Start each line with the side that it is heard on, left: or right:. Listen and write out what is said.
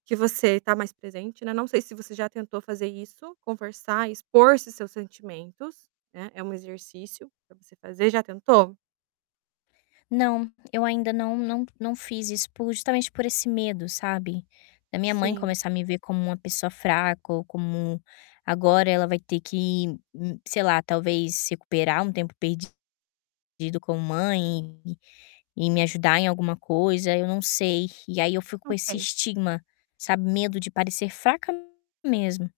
right: Que você tá mais presente, né, não sei se você já tentou fazer isso, conversar, expor esses seus sentimentos, né. É um exercício para você fazer. Já tentou?
left: Não, eu ainda não não não fiz isso por justamente por esse medo, sabe. Da minha mãe
right: Sim.
left: começar a me ver como uma pessoa fraca ou como agora ela vai ter que hum, sei lá, talvez recuperar um tempo perdido com mãe e e me ajudar em alguma coisa, eu não sei. E aí eu fico com esse
right: Ok.
left: estigma, sabe. Medo de parecer fraca mesmo.